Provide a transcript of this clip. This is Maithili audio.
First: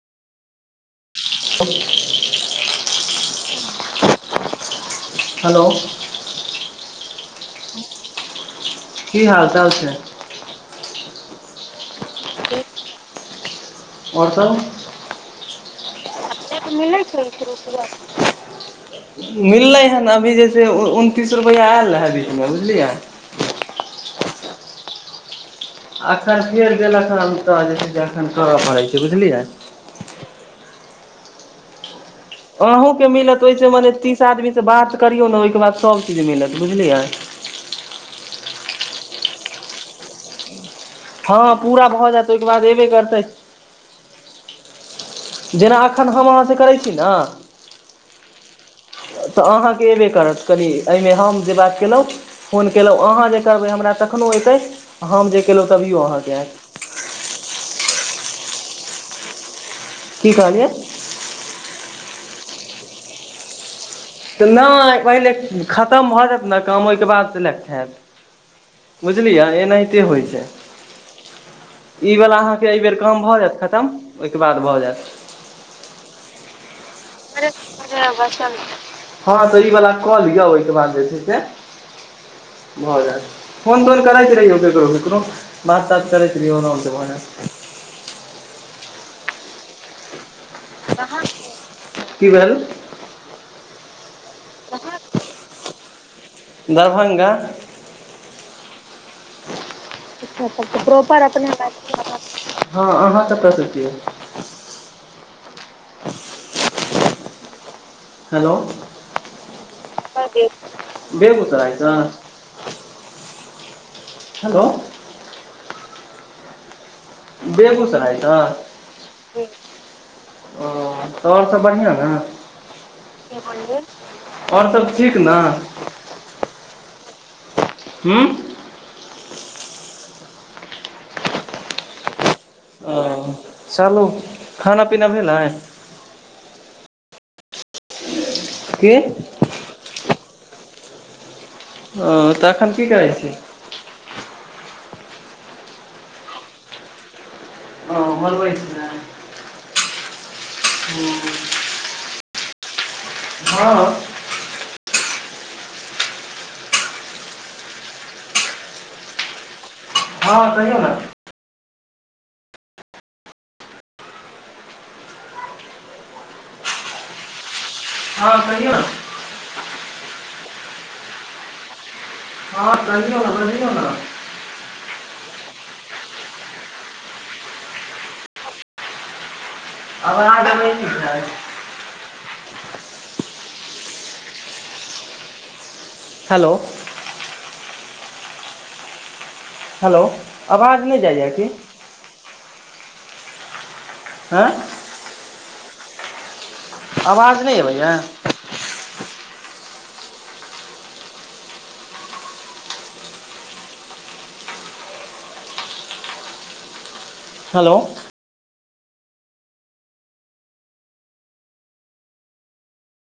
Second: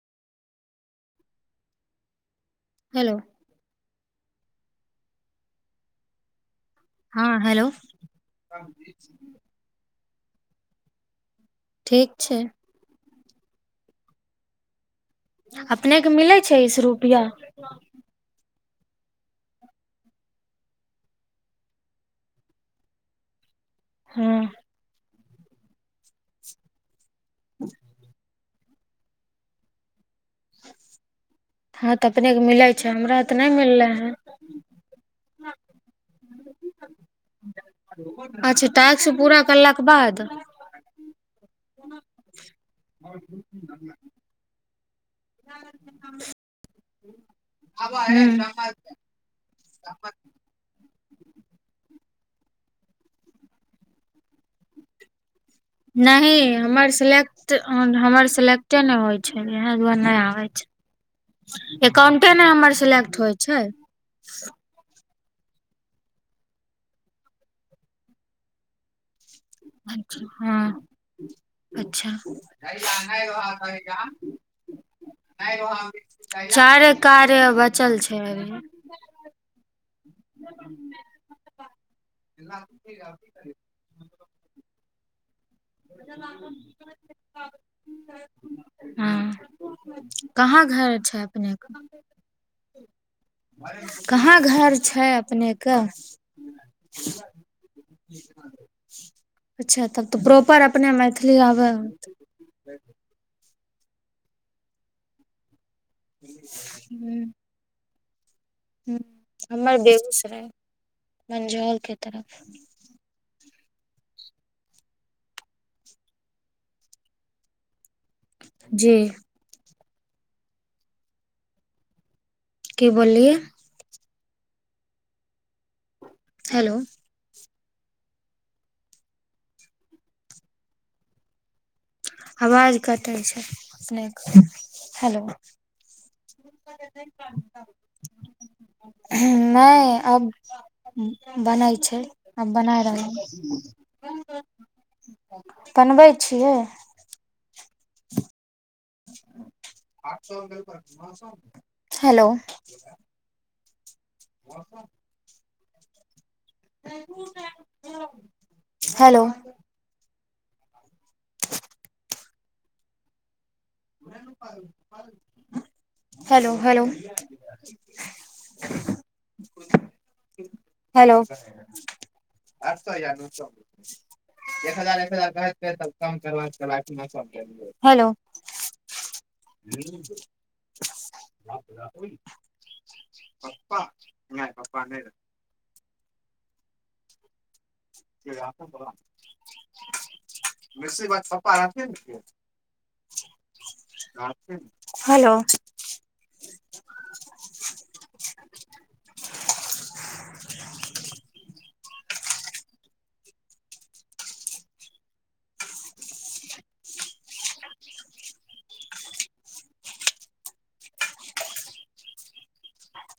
[unintelligible] हेलो। हेलो। हँ हेलो। की हाल चाल छै ठीक छै। ओर सब। अपने। मिलै छै इस रुपआ। मिललै हन ने अभी जैसे उनतीस रुपैआ आयल है बीचमे बुझलियै। हँ। आ कसर देलक। [unintelligible] कर पड़ै छै बुझलियै। ात। अहूँके मिलत ओहिसे मने है तीस आदमी से बात करियौ ने ओहिके बाद सबके मिलत लातीय बुझलियै। अच्छा टास्क पूरा करलाके बाद। हँ पूरा भऽ जायत ओहिके बाद अयबे करतै। जेना एखन हम अहाँसँ करै छी ने। ब। तऽ अहाँके अयबे करत कनि एहिमे हम जे बात केलहुँ फोन केलहुँ अहाँ जे करबै हमरा कखनो एतै हम जे। केलहुँ तभियो अहाँके नहि आयत हमर सिलेकटर। सेलेक्टे नहि होइ छै। इह दुआर नहि की आ कहलियै छै। अकाउंटे ने हम्बर सेलेक्ट होइ छै। तऽ नहि पहिल। खतम भऽ जायत ने काम ओहिके बाद। बुझलियै एनाहिते होइ छै हँ अच्छा ई वला अहाँके एहि बेर काम भऽ जायत खतम ओहिके बाद भऽ जायत। चार। कार्य बचल छै। त बला। कहलिया ओहिके बादै छै से। ब फोन तोर कर छै। य देखो। बात तात करै छी रिऔ न हो त मने हँ कहाँ घर छै अपनेके की भेल कहाँ घर छै अपनेके दरभ्ंगा अच्छा तब तऽ एक प्रॉपर अपने मैथिली आबै [unintelligible] प्रसति हू हेलो ह हमर बेगूसराय मंझौल बेगूसरायसँ के तरफ हेलो बेगूसराय तऽ जी ओ तऽ आओर सब बढ़िआँ ह ने की बोललियै आओरसभ ठीक ने हेलो ह्म आवाज ओ कटै छै चलू अपने के खाना पीना हेलो भेल ह की ओ नहि अब हू बनै छै तऽ आब एखन बनाय की करै छी रहलू बनबै छियै ओ भलब हेलो हँ ओ हेलो हँ कहियौ ने [unintelligible] हेलो हेलो हँ कहियौ हेलो हँ आठ सए हजार कहियौ न ने चौ बजियौ ने एक हजार क हो आवाज अबै छै ह पप्पा नहि पप्पा नहि रह हेलो स ब हेलो आवाज नहि जाइए की [inaudible] आँय हेलो आवाज नहि अयबैए हेलो